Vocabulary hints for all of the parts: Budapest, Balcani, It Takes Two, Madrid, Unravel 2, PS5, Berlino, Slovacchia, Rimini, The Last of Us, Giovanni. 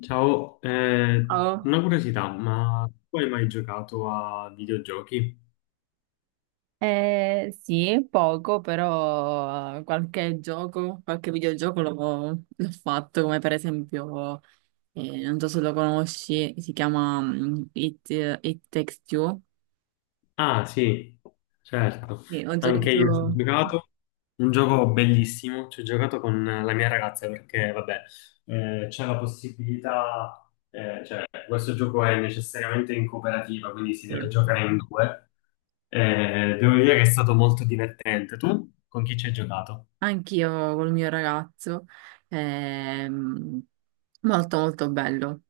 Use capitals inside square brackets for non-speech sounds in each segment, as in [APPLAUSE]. Ciao, Oh, una curiosità, ma tu hai mai giocato a videogiochi? Sì, poco, però qualche gioco, qualche videogioco l'ho fatto, come per esempio, non so se lo conosci, si chiama It Takes Two. Ah, sì, certo, Sì, ho anche io ci ho giocato giocato, un gioco bellissimo, ci ho giocato con la mia ragazza perché, vabbè, c'è la possibilità, cioè, questo gioco è necessariamente in cooperativa, quindi si sì, deve giocare in due. Devo dire che è stato molto divertente. Tu con chi ci hai giocato? anch'io col mio ragazzo, ehm, molto molto bello.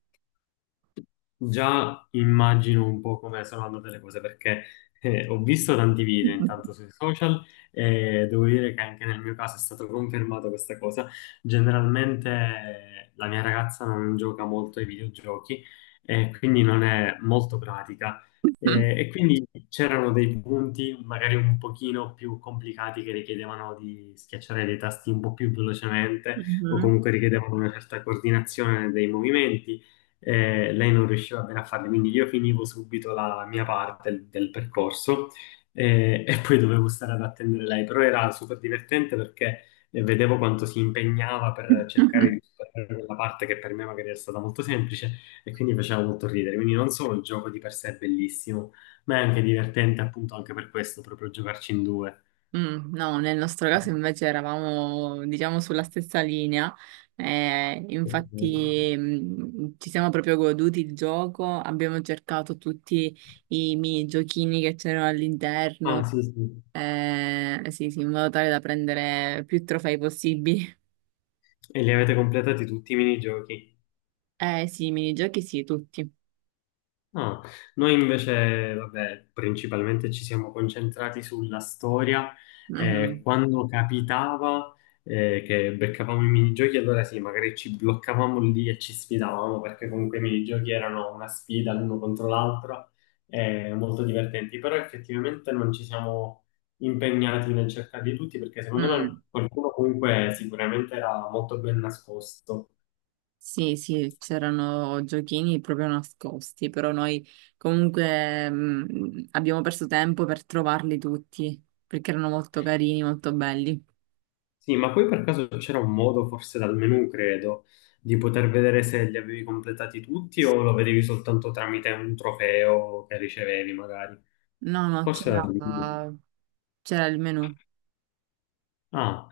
Già immagino un po' come sono andate le cose perché ho visto tanti video [LAUGHS] intanto sui social e devo dire che anche nel mio caso è stata confermata questa cosa. Generalmente la mia ragazza non gioca molto ai videogiochi e quindi non è molto pratica. E quindi c'erano dei punti magari un pochino più complicati che richiedevano di schiacciare dei tasti un po' più velocemente o Mhm. comunque richiedevano una certa coordinazione dei movimenti. Lei non riusciva bene a farle, quindi io finivo subito la mia parte del percorso, e poi dovevo stare ad attendere lei, però era super divertente perché vedevo quanto si impegnava per cercare di [LAUGHS] superare quella parte che per me magari era stata molto semplice e quindi faceva molto ridere, quindi non solo il gioco di per sé è bellissimo, ma è anche divertente appunto anche per questo, proprio giocarci in due. Mm, no, nel nostro caso invece eravamo, diciamo, sulla stessa linea. Ok. Infatti, ci siamo proprio goduti il gioco, abbiamo cercato tutti i mini giochini che c'erano Ah, all'interno, sì, sì. Sì, sì, in modo tale da prendere più trofei possibili. [LAUGHS] E li avete completati tutti i minigiochi? Eh sì, i minigiochi sì, tutti. Ah, noi invece, vabbè, principalmente ci siamo concentrati sulla storia. Mhm. Quando capitava che beccavamo i minigiochi, allora sì, magari ci bloccavamo lì e ci sfidavamo, perché comunque i minigiochi erano una sfida l'uno contro l'altro, molto divertenti. Però effettivamente non ci siamo impegnati nel cercarli tutti, perché secondo me Mm. qualcuno comunque sicuramente era molto ben nascosto. Sì, sì, c'erano giochini proprio nascosti, però noi comunque abbiamo perso tempo per trovarli tutti, perché erano molto carini, molto belli. Sì, ma poi per caso c'era un modo, forse dal menu, credo, di poter vedere se li avevi completati tutti o lo vedevi soltanto tramite un trofeo che ricevevi, magari. No, no, Forse era c'era dal menu. c'era il menù. Ah,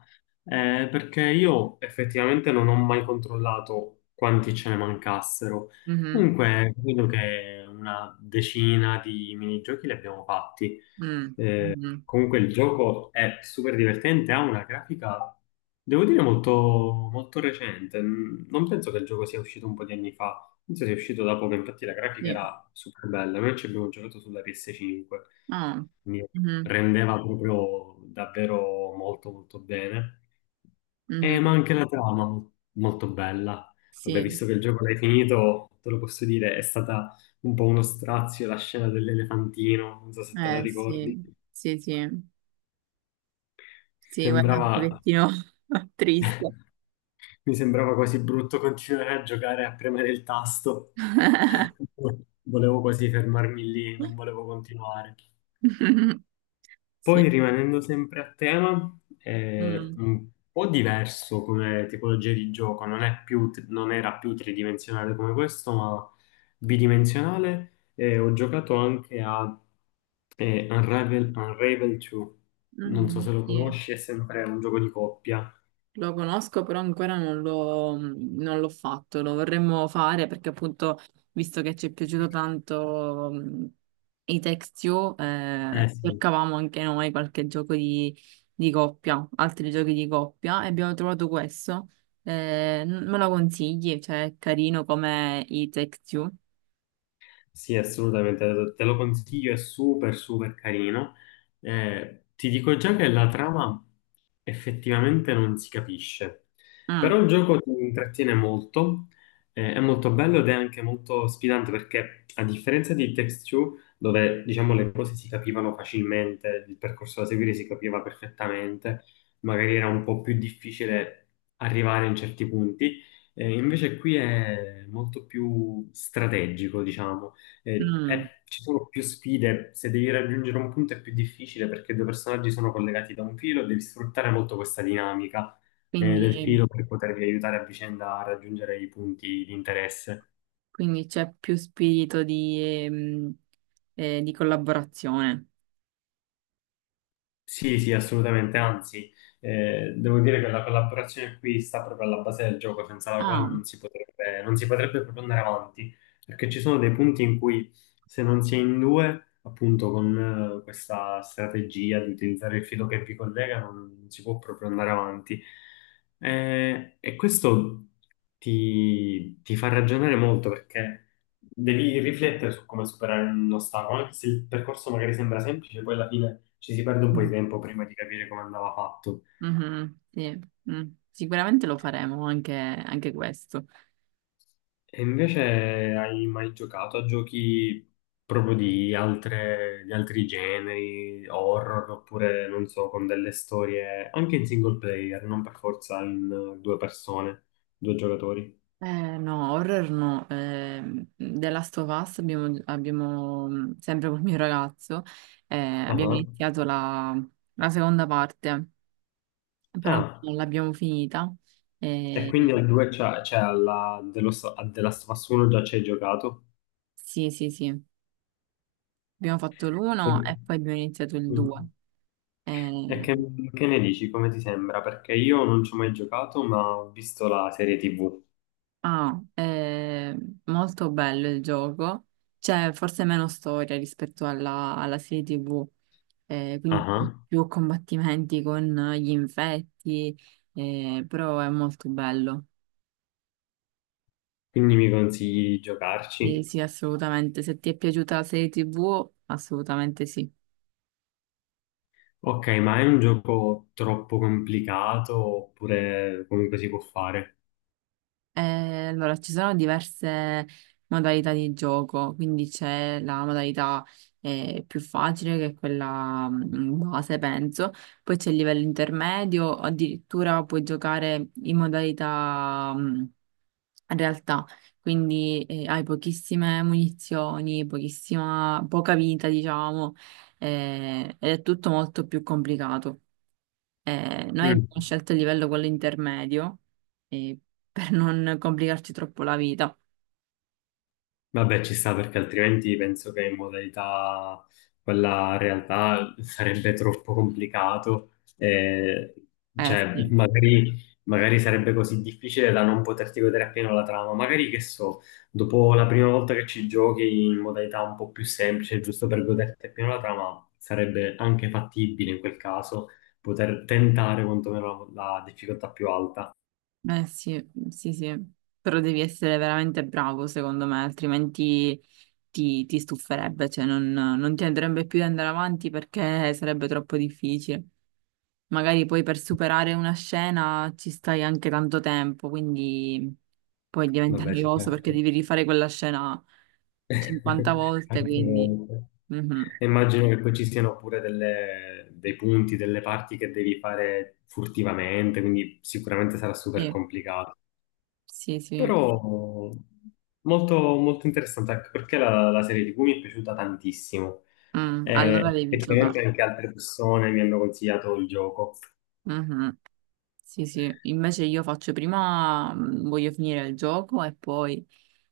perché io effettivamente non ho mai controllato quanti ce ne mancassero. Mhm, Comunque, credo che una decina di minigiochi li abbiamo fatti. mm, mhm. Comunque il gioco è super divertente, ha una grafica, devo dire, molto, molto recente. Non penso che il gioco sia uscito un po' di anni fa, penso sia uscito da poco, infatti la grafica Sì. era super bella. Noi ci abbiamo giocato sulla PS5, Ah, quindi mhm, rendeva proprio davvero molto molto bene. Ma mhm. anche la trama molto bella. Vabbè, Sì, visto che il gioco l'hai finito, te lo posso dire, è stata un po' uno strazio la scena dell'elefantino, non so se te la eh ricordi. sì, sì, sì, sì, guarda un Sembrava, pochettino [LAUGHS] triste. mi sembrava quasi brutto continuare a giocare a premere il tasto. [LAUGHS] Volevo quasi fermarmi lì, non volevo continuare. [LAUGHS] Sì. Poi, rimanendo sempre a tema, è Mm, un po' diverso come tipologia di gioco, non era più tridimensionale come questo, ma bidimensionale. E ho giocato anche a Unravel, Unravel 2. Non so mm, se lo sì. conosci, è sempre un gioco di coppia. Lo conosco, però ancora non l'ho fatto, lo vorremmo fare perché appunto, visto che ci è piaciuto tanto i Text You, Eh sì. cercavamo anche noi qualche gioco di coppia, altri giochi di coppia e abbiamo trovato questo. Me lo consigli? Cioè, è carino come i Text You? Sì, assolutamente, te lo consiglio, è super super carino. Ti dico già che la trama effettivamente non si capisce, Mm, però il gioco ti intrattiene molto, è molto bello ed è anche molto sfidante perché a differenza di It Takes Two, dove diciamo le cose si capivano facilmente, il percorso da seguire si capiva perfettamente, magari era un po' più difficile arrivare in certi punti. Invece qui è molto più strategico, diciamo. Mm. Ci sono più sfide, se devi raggiungere un punto è più difficile perché due personaggi sono collegati da un filo e devi sfruttare molto questa dinamica, del Quindi, filo, per potervi aiutare a vicenda a raggiungere i punti di interesse. quindi c'è più spirito ehm, di collaborazione. Sì, sì, assolutamente, anzi, devo dire che la collaborazione qui sta proprio alla base del gioco, senza la quale Ah. non si potrebbe proprio andare avanti, perché ci sono dei punti in cui, se non si è in due, appunto con questa strategia di utilizzare il filo che vi collega, non si può proprio andare avanti. E questo ti fa ragionare molto perché devi riflettere su come superare un ostacolo, anche se il percorso magari sembra semplice, poi alla fine ci si perde un po' di Mm. tempo prima di capire come andava fatto. Mhm, sì, mm. Sicuramente lo faremo anche, anche questo. E invece hai mai giocato a giochi proprio di altri generi, horror, oppure non so, con delle storie anche in single player, non per forza in due persone, due giocatori? No, horror no. The Last of Us sempre col mio ragazzo, abbiamo Ah, iniziato la, la seconda parte, però ah, non l'abbiamo finita. e Eh, quindi al 2 c'è alla The Last of Us 1 già ci hai giocato? sì, sì, sì. Abbiamo fatto l'uno Sì. e poi abbiamo iniziato il due. Mm. E che, Ehm, che ne dici? Come ti sembra? Perché io non ci ho mai giocato, ma ho visto la serie TV. Ah, è molto bello il gioco. C'è forse meno storia rispetto alla, alla serie TV, quindi Ah, più combattimenti con gli infetti, però è molto bello. quindi mi consigli di Sì, giocarci? sì, assolutamente. Se ti è piaciuta la serie TV, assolutamente sì. Ok, ma è un gioco troppo complicato oppure comunque si può fare? Allora, ci sono diverse modalità di gioco, quindi c'è la modalità più facile, che è quella base, penso, poi c'è il livello intermedio, addirittura puoi giocare in modalità realtà, quindi hai pochissime munizioni, pochissima, poca vita, diciamo, ed è tutto molto più complicato. Noi Mm. abbiamo scelto il livello quello intermedio eh, per non complicarci troppo la vita. Vabbè, ci sta perché altrimenti penso che in modalità quella realtà sarebbe troppo complicato. E, Eh cioè, sì, magari sarebbe così difficile da non poterti godere appieno la trama. Magari, che so, dopo la prima volta che ci giochi in modalità un po' più semplice, giusto per goderti appieno la trama, sarebbe anche fattibile in quel caso poter tentare quantomeno la difficoltà più alta. eh sì, sì, sì. Però devi essere veramente bravo, secondo me, altrimenti ti stuferebbe, cioè non, non ti andrebbe più di andare avanti perché sarebbe troppo difficile. Magari poi per superare una scena ci stai anche tanto tempo, quindi poi diventa Vabbè, sì, noioso perché certo. devi rifare quella scena 50 [LAUGHS] volte, Anche quindi... veramente. Mhm. E immagino che poi ci siano pure dei punti, delle parti che devi fare furtivamente, quindi sicuramente sarà super Sì. complicato. Sì, sì. Però molto, molto interessante, anche perché la serie TV mi è piaciuta tantissimo. Mm, allora E devi giocare. effettivamente anche altre persone mi hanno consigliato il gioco. Mhm. Sì, sì. Invece io faccio prima, voglio finire il gioco e poi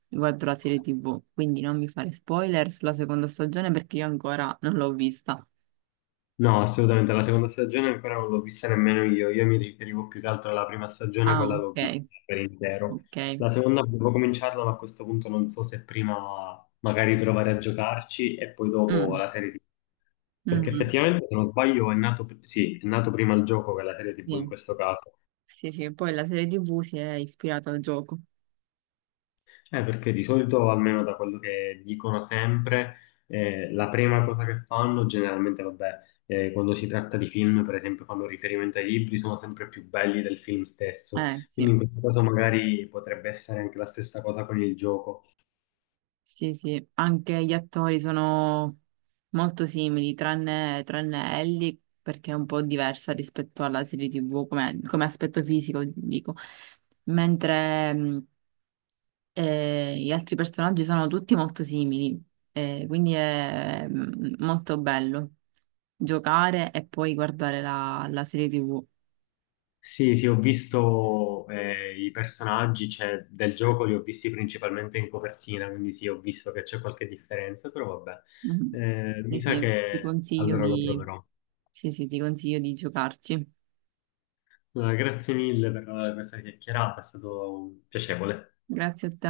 guardo la serie TV. Quindi non mi fare spoiler sulla seconda stagione perché io ancora non l'ho vista. No, assolutamente, la seconda stagione ancora non l'ho vista nemmeno io mi riferivo più che altro alla prima stagione, Ah, quella l'ho vista ok, per intero. ok. La seconda devo cominciarla, ma a questo punto non so se prima magari provare a giocarci e poi dopo Mm, la serie TV. Perché mhm. effettivamente, se non sbaglio, è nato, sì, è nato prima il gioco che la serie TV in Sì. questo caso. Sì, sì. Poi la serie TV si è ispirata al gioco. Perché di solito, almeno da quello che dicono sempre, la prima cosa che fanno, generalmente, vabbè, quando si tratta di film, per esempio, fanno riferimento ai libri, sono sempre più belli del film stesso. Sì. Quindi in questo caso magari potrebbe essere anche la stessa cosa con il gioco. Sì, sì, anche gli attori sono molto simili, tranne, tranne Ellie, perché è un po' diversa rispetto alla serie TV come, come aspetto fisico, dico. Mentre gli altri personaggi sono tutti molto simili, quindi è molto bello giocare e poi guardare la, la serie TV. Sì, sì, ho visto i personaggi, cioè, del gioco, li ho visti principalmente in copertina, quindi sì, ho visto che c'è qualche differenza, però vabbè, Mm. mi Sì, sa sì, ti che consiglio allora lo di, proverò. sì, sì, ti consiglio di giocarci. Allora, grazie mille per questa chiacchierata, è stato piacevole. Grazie a te.